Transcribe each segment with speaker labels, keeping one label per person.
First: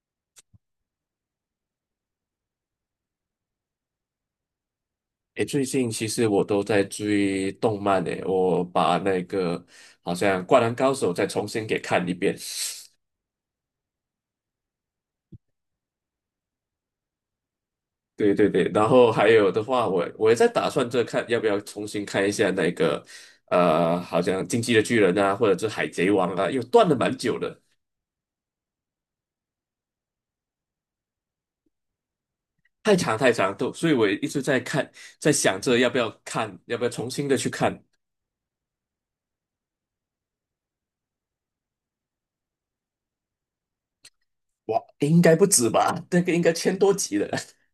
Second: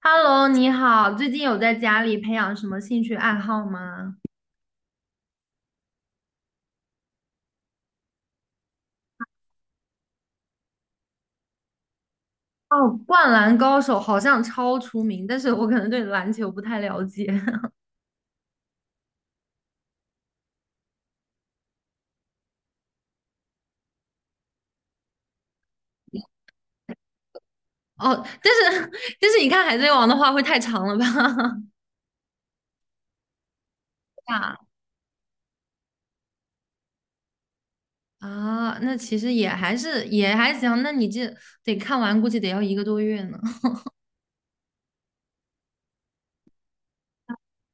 Speaker 1: Hello，你好，最近有在家里培养什么兴趣爱好吗？
Speaker 2: 诶，最近其实我都在追动漫诶，我把那个好像《灌篮高手》再重新给看一遍。
Speaker 1: 哦，《灌篮高手》好像超出名，但是我可能对篮球不太了解。
Speaker 2: 对对对，然后还有的话，我也在打算这看要不要重新看一下那个好像《进击的巨人》啊，或者是《海贼王》啊，又断了蛮久的，
Speaker 1: 哦，但是 但是你看《海贼王》的话会太长了吧？
Speaker 2: 太长太长，都，所以我 一直
Speaker 1: 啊
Speaker 2: 在看，在想着要不要看，要不要重新的去看。
Speaker 1: 啊，那其实也还是也还行，那你这得看完，估计得要一个多月呢。
Speaker 2: 哇，应该不止吧？那个应该千多集了。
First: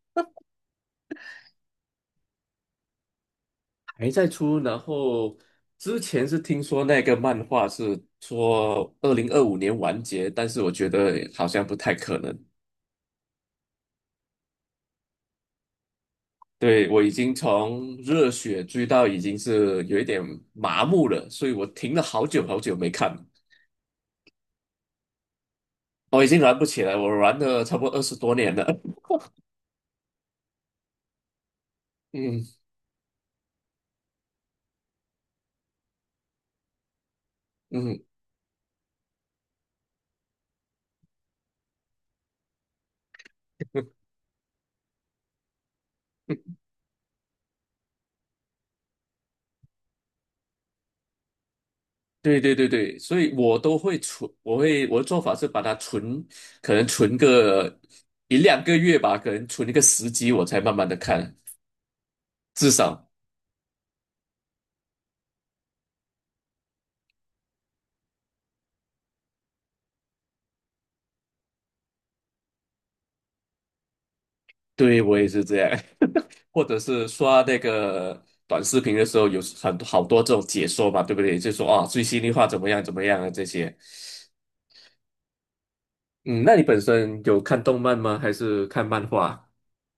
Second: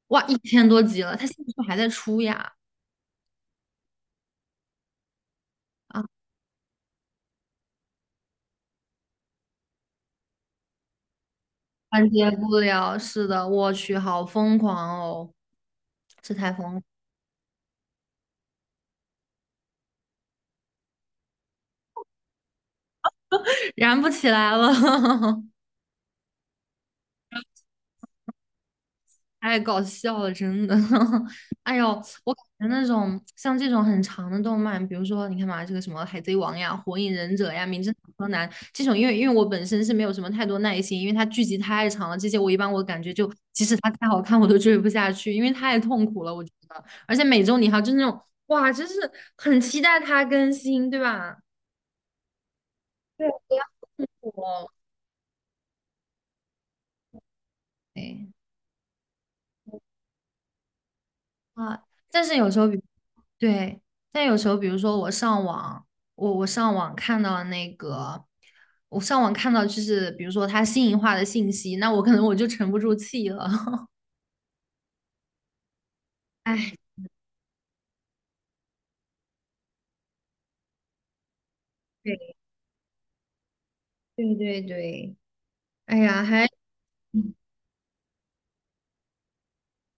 Speaker 1: 哇，一千多集了，他现在是不是还在出呀？
Speaker 2: 还在出，然后之前是听说那个漫画是说2025年完结，但是我觉得好像不太
Speaker 1: 完
Speaker 2: 可
Speaker 1: 结
Speaker 2: 能。
Speaker 1: 不了，是的，我去，好疯狂哦，这太疯了，
Speaker 2: 对，我已经从热血追到已经是有一点麻木了，所以我停了好久好久没看了，
Speaker 1: 燃不起来了。
Speaker 2: 我已经玩不起来，我玩了差不多20多年了。
Speaker 1: 太搞笑了，真的。哎呦，我
Speaker 2: 嗯
Speaker 1: 感觉那种像这种很长的动漫，比如说你看嘛，这个什么《海贼王》呀、《火影忍者》呀、《名侦探
Speaker 2: 嗯，
Speaker 1: 柯南》这种，因为我本身是没有什么太多耐心，因为它剧集太长了，这些我一般我感觉就它太好看我都追不下去，因为太痛苦了，我觉 得。而且每周你还就是那种哇，真是很期待它更新，对吧？
Speaker 2: 对对对对，所
Speaker 1: 对，
Speaker 2: 以
Speaker 1: 不
Speaker 2: 我
Speaker 1: 要
Speaker 2: 都会
Speaker 1: 痛
Speaker 2: 存，
Speaker 1: 苦哦。
Speaker 2: 我的做法是把它存，可能存个
Speaker 1: 对。
Speaker 2: 一两个月吧，可能存一个时机，我才慢慢的看。
Speaker 1: 啊，但是有时候
Speaker 2: 至
Speaker 1: 比，
Speaker 2: 少
Speaker 1: 对，但有时候比如说我上网，我上网看到那个，我上网看到就是比如说他新颖化的信息，那我可能我就沉不住气了。
Speaker 2: 对我也是这样，或
Speaker 1: 哎，
Speaker 2: 者是刷那个短视频的时候，有很多好多这种解说嘛，对不对？就说啊，最新的
Speaker 1: 对
Speaker 2: 话怎么样怎么样啊这些。
Speaker 1: 对对对，哎呀，
Speaker 2: 嗯，
Speaker 1: 还。
Speaker 2: 那你本身有看动漫吗？还是看漫画？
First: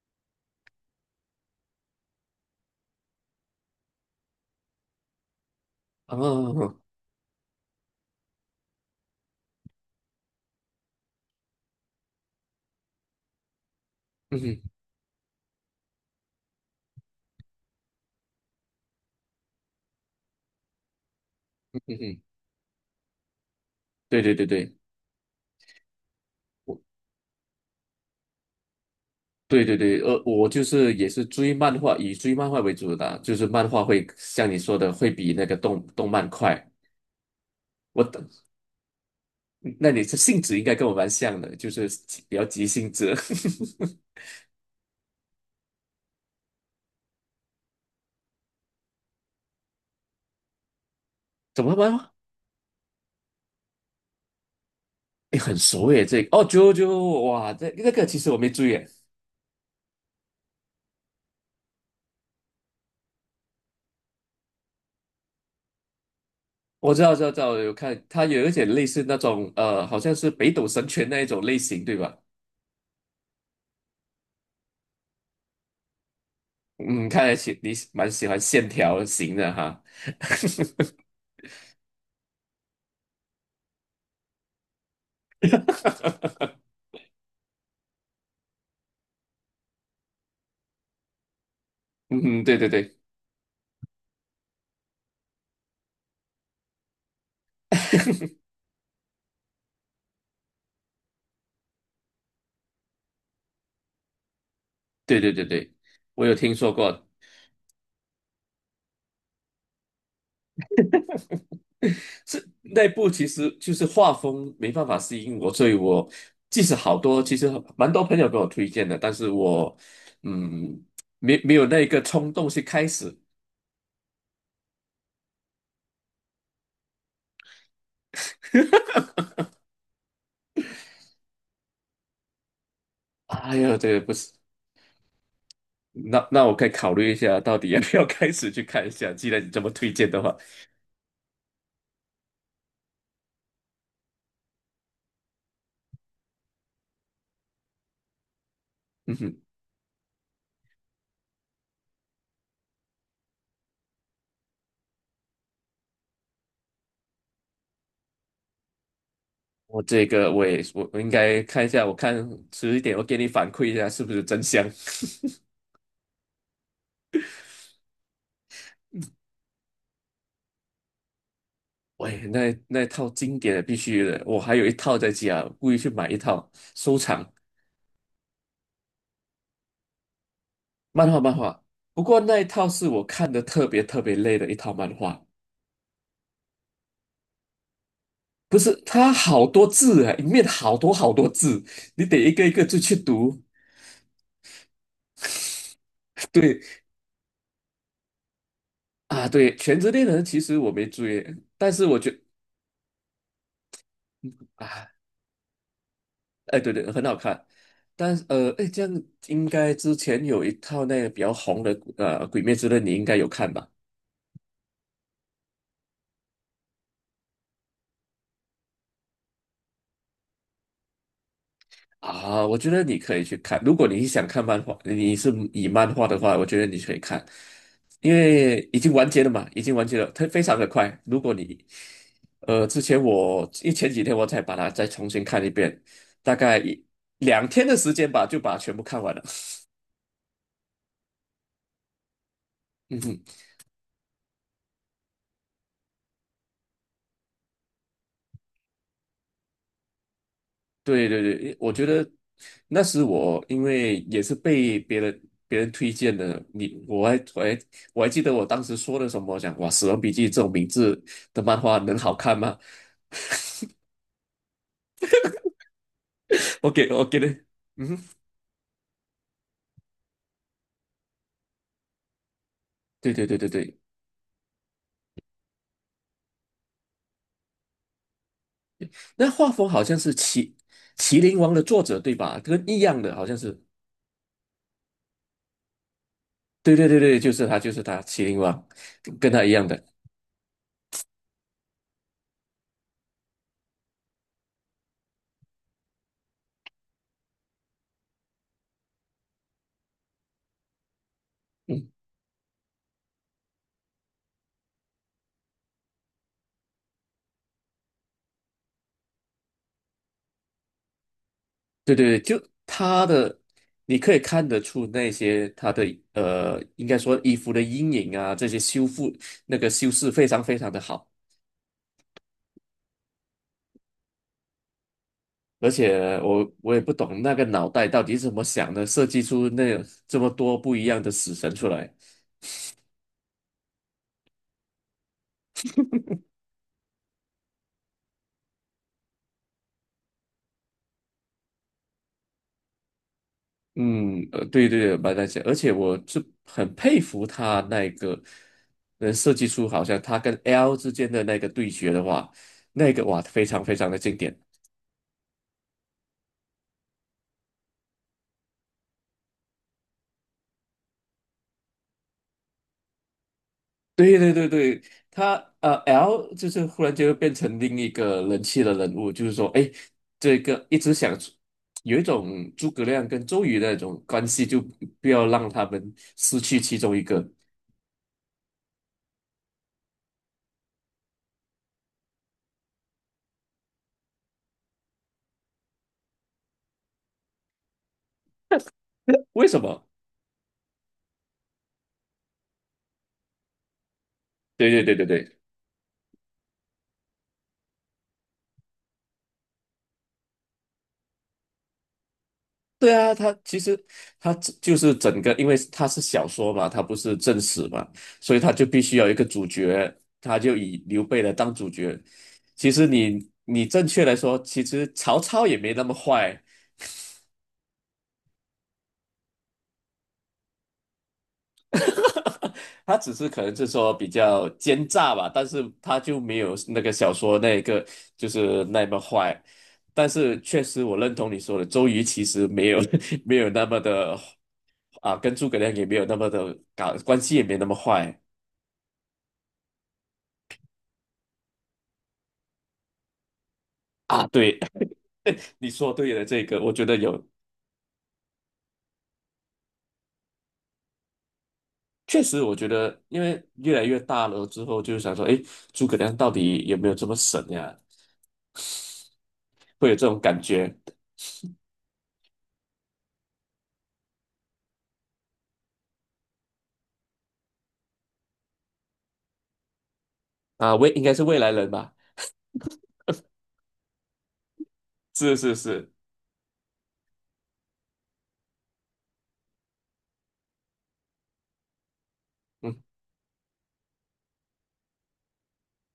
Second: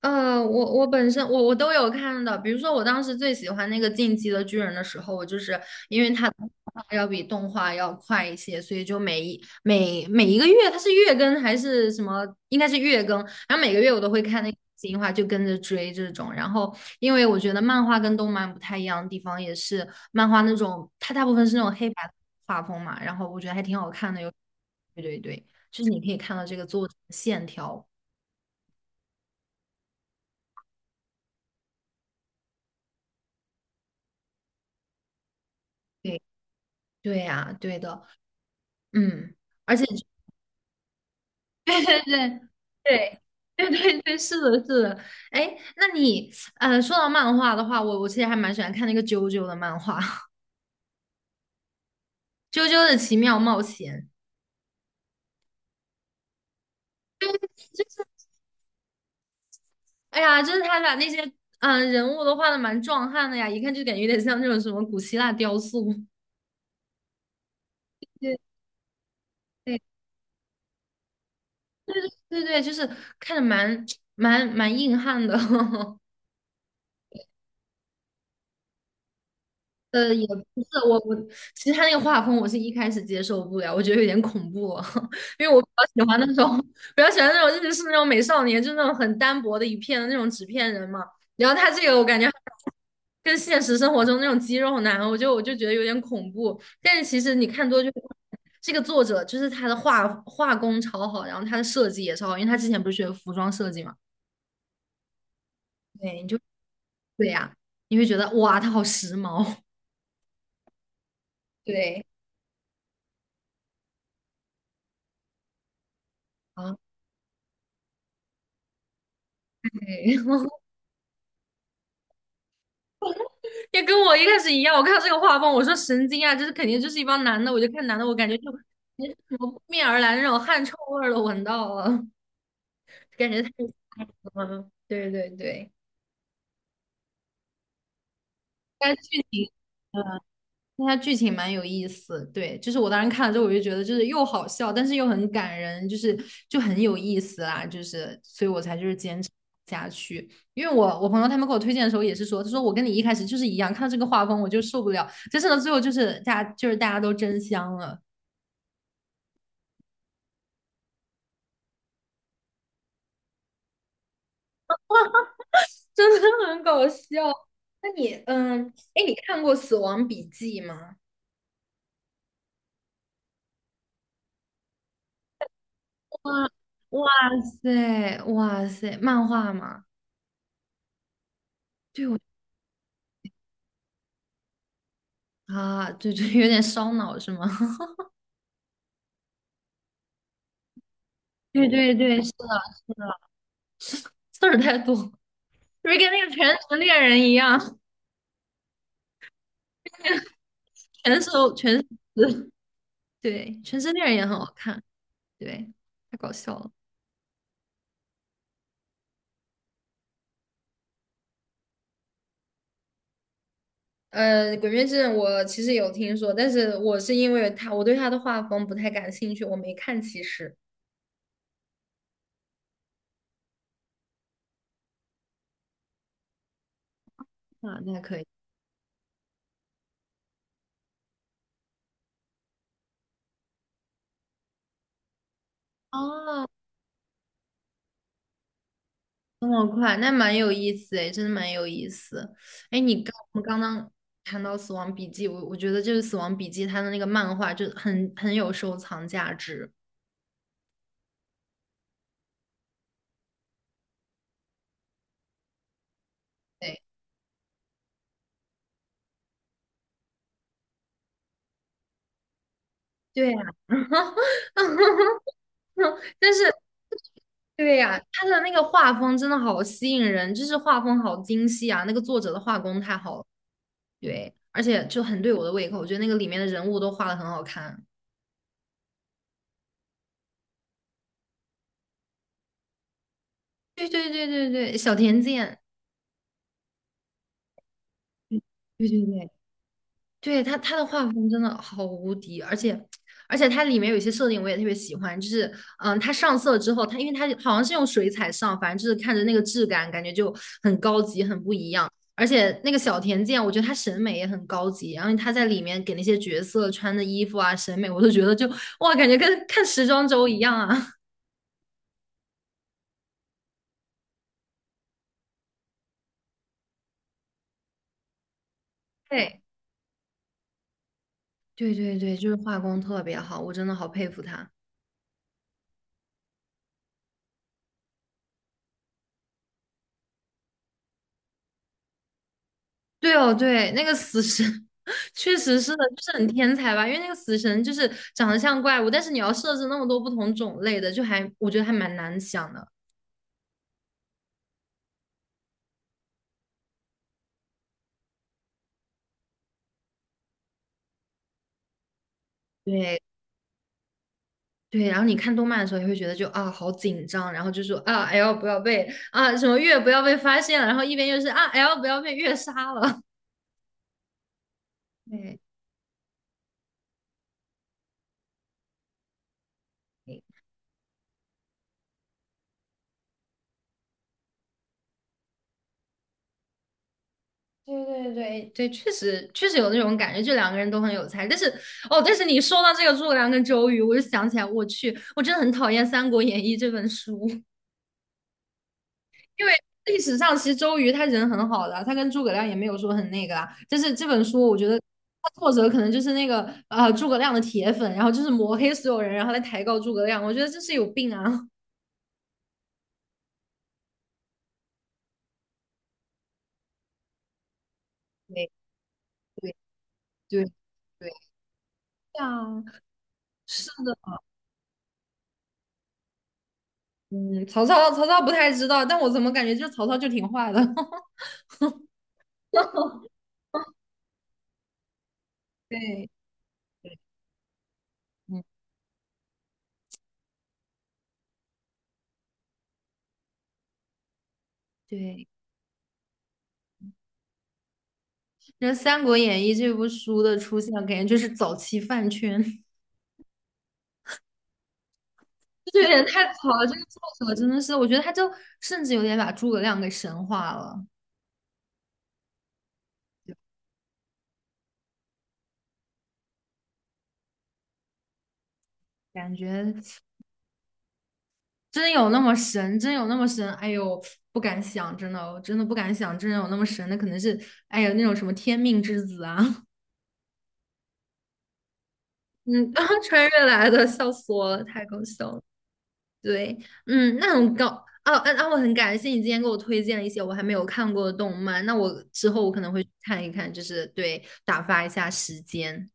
Speaker 1: 我本身我都有看的，比如说我当时最喜欢那个《进击的巨人》的时候，我就是因为它的动
Speaker 2: 哦，
Speaker 1: 画要比动画要快一些，所以就每一个月它是月更还是什么，应该是月更，然后每个月我都会
Speaker 2: 嗯
Speaker 1: 看那个
Speaker 2: 哼
Speaker 1: 新话，就跟着追这种。然后因为我觉得漫画跟动漫不太一样的地方，也是漫画那种它大部分是那种
Speaker 2: 嗯
Speaker 1: 黑白
Speaker 2: 哼，
Speaker 1: 画风嘛，然后我觉得还挺好看
Speaker 2: 对
Speaker 1: 的，
Speaker 2: 对对对，
Speaker 1: 对对对，就是你可以看到这个
Speaker 2: 我
Speaker 1: 作者的线条。
Speaker 2: 对对对，我就是也是追漫画，以追漫画为主的啊就是漫画会像你说的，会比那个动动
Speaker 1: 对
Speaker 2: 漫快。
Speaker 1: 对呀，对的。
Speaker 2: 我等，
Speaker 1: 嗯，而且
Speaker 2: 那你这性质应该跟我蛮像的，就
Speaker 1: 对
Speaker 2: 是
Speaker 1: 对
Speaker 2: 比
Speaker 1: 对
Speaker 2: 较急性子。
Speaker 1: 对对对对，是的，是的。哎，那你说到漫画的话，我其实还蛮喜欢看那个啾啾的漫画，
Speaker 2: 怎么了吗？
Speaker 1: 《啾啾的奇妙冒险》。
Speaker 2: 哎，很熟耶，这个哦，九九九，哇，这那个其实我没注意耶
Speaker 1: 哎呀，就是他把那些人物都画的蛮壮汉的呀，一看就感觉有点像那种什么古希腊雕塑。
Speaker 2: 我知道，知道，知道，有看，它有一
Speaker 1: 对
Speaker 2: 点类似那种，
Speaker 1: 对
Speaker 2: 好像是北斗神拳那一种类型，对吧？
Speaker 1: 对对，就是看着蛮 蛮硬汉的。
Speaker 2: 嗯，看来你蛮喜欢线条型的哈，
Speaker 1: 也不是 我，其实他那个画风我是一开始接受不了，我觉得有点恐怖哦，因为我比较喜欢那种比较喜欢那种日式那种美少年，就那种很单薄的一片的那种纸片人嘛。然后他这个我感觉
Speaker 2: 嗯，对对对，
Speaker 1: 跟现实生活中那种肌肉男，我就觉得有点恐怖。但是其实你看多就会发现这个作者就是他的画工超好，然后他的设计也超好，因为他之前不是学服装设计嘛，
Speaker 2: 对对对对，
Speaker 1: 对，
Speaker 2: 我有听说过，
Speaker 1: 对呀、你会觉得哇，他好时髦，对
Speaker 2: 是那部其实就是画风没办法适应我，所以我即
Speaker 1: 啊，
Speaker 2: 使好多，其实蛮多朋友给我推荐的，但是我
Speaker 1: 对。
Speaker 2: 嗯，没有那个冲动去开始，
Speaker 1: 也跟我一开始一样，我看到这个画风，我说神经啊，这是肯定就是一帮男的，我就看男的，我感觉感觉什么扑面而来那种汗臭味儿都闻到了，感觉太
Speaker 2: 哎
Speaker 1: 恶
Speaker 2: 呀，这个不
Speaker 1: 心
Speaker 2: 是。
Speaker 1: 了。对对对，
Speaker 2: 那我可以考虑一下，到底要不要开始去看一
Speaker 1: 但是
Speaker 2: 下。
Speaker 1: 剧
Speaker 2: 既然
Speaker 1: 情，
Speaker 2: 你这么推
Speaker 1: 呃，
Speaker 2: 荐的话，
Speaker 1: 但它剧情蛮有意思。对，就是我当时看了之后，我就觉得就是又好笑，但是又很感人，就是就很有意思啦，就是所以我才就是
Speaker 2: 嗯
Speaker 1: 坚持
Speaker 2: 哼，
Speaker 1: 下去。因为我我朋友他们给我推荐的时候也是说，他说我跟你一开始就是一样，看到这个画风我就受不了，但是呢最后就是大家就是大家都真香了。
Speaker 2: 我这个我也我我应该看一下，我看迟一点我给你反馈一下是不是真香。
Speaker 1: 真的很搞笑。那你，哎，你看过《死亡笔记》吗？
Speaker 2: 喂，那套经典的必须的，我还有一套在家，故意去买一套
Speaker 1: 哇
Speaker 2: 收
Speaker 1: 哇
Speaker 2: 藏
Speaker 1: 塞哇塞，漫画吗？
Speaker 2: 漫画漫画。不
Speaker 1: 对我
Speaker 2: 过那一套是我看的特别特别累的一套漫画，
Speaker 1: 啊，对对，有点烧脑是吗？
Speaker 2: 不是它好多字啊，里面好多好多字，
Speaker 1: 对对
Speaker 2: 你得
Speaker 1: 对，是
Speaker 2: 一
Speaker 1: 的，
Speaker 2: 个一个字去读。
Speaker 1: 字儿太多，不是跟那个 《全
Speaker 2: 对
Speaker 1: 职猎人》一样，
Speaker 2: 啊，对《全职猎人》其实我没
Speaker 1: 全是
Speaker 2: 追，
Speaker 1: 全
Speaker 2: 但
Speaker 1: 是
Speaker 2: 是我觉
Speaker 1: 词对，《全职猎人》也很好看，
Speaker 2: 啊，
Speaker 1: 对，太搞笑
Speaker 2: 哎，
Speaker 1: 了。
Speaker 2: 对对，很好看。但是哎，这样应该之前有一套那个比较红的《鬼灭之刃》，你应该有看吧？
Speaker 1: 《鬼灭之刃》我其实有听说，但是我是因为他，我对他的画风不太感兴趣，我没看。其实，
Speaker 2: 啊，我觉得你可以去看。如果你想看漫画，你是以漫画的话，我觉得你可以看，
Speaker 1: 啊，那
Speaker 2: 因
Speaker 1: 可以。
Speaker 2: 为已经完结了嘛，已经完结了，它非常的快。如果你呃，之前前几天我才把它再重新看一遍，大
Speaker 1: 哦，
Speaker 2: 概一两天的时间吧，就把它全部看完了。
Speaker 1: 这么快，那蛮有意思诶，真的蛮有意思。哎，你刚我 们刚刚谈到《死亡笔记》，我觉得就是《死亡笔记》它的那个漫画就很有收藏价值。
Speaker 2: 对对对，我觉得那时我因为也是被别人推荐的，你
Speaker 1: 对
Speaker 2: 我还我还我还记得我当时说的什么，讲哇《死亡笔记》这种名字的漫画能好看吗？
Speaker 1: 对呀，但是
Speaker 2: 我给的，
Speaker 1: 对
Speaker 2: 嗯
Speaker 1: 呀，
Speaker 2: 哼
Speaker 1: 它的那个画风真的好吸引人，就是画风好精细啊，那个作者的画工太
Speaker 2: 对
Speaker 1: 好了，
Speaker 2: 对对对对，
Speaker 1: 对，而且就很对我的胃口，我觉得那个里面的人物都画的很好看。
Speaker 2: 那画风好像是麒麟王的作者对吧？跟一样的，好像是，
Speaker 1: 对对对对对，小田健，
Speaker 2: 对对对对，就是他麒麟王，
Speaker 1: 对对对。
Speaker 2: 跟他一样的，
Speaker 1: 对他的画风真的好无敌，而且它里面有一些设定我也特别喜欢，就是他上色之后，因为他好像是用水彩上，反正就是看着那个质感，感觉就很高级，很不一样。
Speaker 2: 嗯
Speaker 1: 而且那个小田健，我觉得他审美也很高级，然后他在里面给那些角色穿的衣服啊，审美我都觉得就哇，感觉跟看时装周一样啊。
Speaker 2: 对对对，就他的，你可以看得出那些应该说衣服的阴影啊，这些修 复
Speaker 1: 对
Speaker 2: 那个修饰非常非常的好，
Speaker 1: 对对对，就是画工特别好，我真的好佩服他。
Speaker 2: 而且我也不懂那个脑袋到底是怎么想的，设计出那这么多不一样的死神出来。
Speaker 1: 对哦，对，那个死神 确实是的，就是很天才吧？因为那个死神就是长得像怪物，但是你要设置那么多不同种类的，就还我觉得还蛮难想的。
Speaker 2: 嗯，对对对，蛮难想，而且我是很佩服他那个能设计出好像他跟 L 之间的那个对决的话，那
Speaker 1: 对
Speaker 2: 个哇非常非常的经典。
Speaker 1: 对，然后你看动漫的时候也会觉得就啊好紧张，然后就说啊 L 不要被啊什么月不要被发现了，然后一边又是啊 L 不要被月杀了。
Speaker 2: 对对对对，他
Speaker 1: 对。
Speaker 2: L 就是忽然就变成另一个人气的人物，就是说，哎，这个一直想有一种诸葛亮跟周瑜的那种关系，就不要让他们失去其中一个。
Speaker 1: 对对对对，确实有那种感觉，就两个人都很有才。但是哦，但是你说到这个诸葛亮跟周瑜，我就想起来，我去，我真的很讨厌《三国演义》这本书。因
Speaker 2: 为
Speaker 1: 为
Speaker 2: 什么？
Speaker 1: 历史上其实周瑜他人很好的啊，他跟诸葛亮也没有说很那个啦。就是这本书我觉
Speaker 2: 对
Speaker 1: 得
Speaker 2: 对对对
Speaker 1: 他
Speaker 2: 对，
Speaker 1: 作者可能就是那个诸葛亮的铁粉，然后就是抹黑所有人，然后来抬高诸葛亮。我觉得这是有病啊！
Speaker 2: 对啊，他其实他只就是整个，因为他是小说嘛，他不是正史嘛，所以
Speaker 1: 对
Speaker 2: 他就必须要有一个主
Speaker 1: 对
Speaker 2: 角，他
Speaker 1: 对
Speaker 2: 就以刘
Speaker 1: 对，
Speaker 2: 备来当主角。
Speaker 1: 对啊，
Speaker 2: 其实你
Speaker 1: 是
Speaker 2: 正
Speaker 1: 的，
Speaker 2: 确来说，其实曹操也没那么坏。
Speaker 1: 嗯，曹操不太知道，但我怎么感觉就曹操就挺坏的？
Speaker 2: 他只是可能是说比较奸诈吧，但是他
Speaker 1: 对
Speaker 2: 就没有那个
Speaker 1: 对，
Speaker 2: 小说那一个就
Speaker 1: 嗯
Speaker 2: 是那么坏。但是确实，我认同你说的，周瑜其实没有 没有那么的啊，
Speaker 1: 对。
Speaker 2: 跟诸葛亮也没有那么的搞，关系也没那么坏
Speaker 1: 那《三国演义》这部书的出现，感觉就是早期饭圈。
Speaker 2: 啊。对，你
Speaker 1: 这有
Speaker 2: 说
Speaker 1: 点
Speaker 2: 对了，
Speaker 1: 太
Speaker 2: 这
Speaker 1: 草
Speaker 2: 个
Speaker 1: 了，
Speaker 2: 我
Speaker 1: 这
Speaker 2: 觉
Speaker 1: 个
Speaker 2: 得有，
Speaker 1: 作者真的是，我觉得他就甚至有点把诸葛亮给神化了，
Speaker 2: 确实我觉得，因为越来越大了之后，就想说，诶，诸葛亮到底有没有这么神呀？
Speaker 1: 感觉
Speaker 2: 会有这种感觉
Speaker 1: 真有那么神，真有那么神，哎呦，不敢想，真的哦，我真的不敢想，真有那么神，那可能是，哎呀，那种什么天命之子啊，
Speaker 2: 啊？未应该是未来人吧？
Speaker 1: 嗯，穿越来的，笑死我了，太搞笑
Speaker 2: 是
Speaker 1: 了。
Speaker 2: 是是，
Speaker 1: 对，嗯，那很高，啊啊啊，我很感谢你今天给我推荐了一些我还没有看过的动漫，那我之后我可能会去
Speaker 2: 嗯。
Speaker 1: 看一看，就是对，打发一下时间。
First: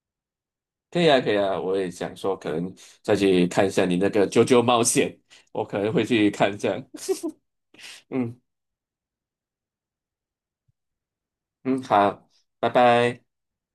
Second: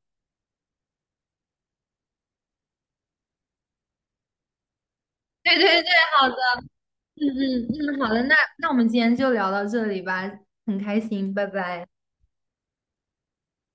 Speaker 2: 可以啊，可以啊，我也想说，可能再去看一下你那个《啾啾冒险》，
Speaker 1: 对
Speaker 2: 我可
Speaker 1: 对对，
Speaker 2: 能会
Speaker 1: 好。
Speaker 2: 去看一下。
Speaker 1: 嗯嗯嗯，好的，那
Speaker 2: 嗯
Speaker 1: 那我们今天就聊到这里吧，很开心，拜
Speaker 2: 嗯，
Speaker 1: 拜。
Speaker 2: 好，拜拜。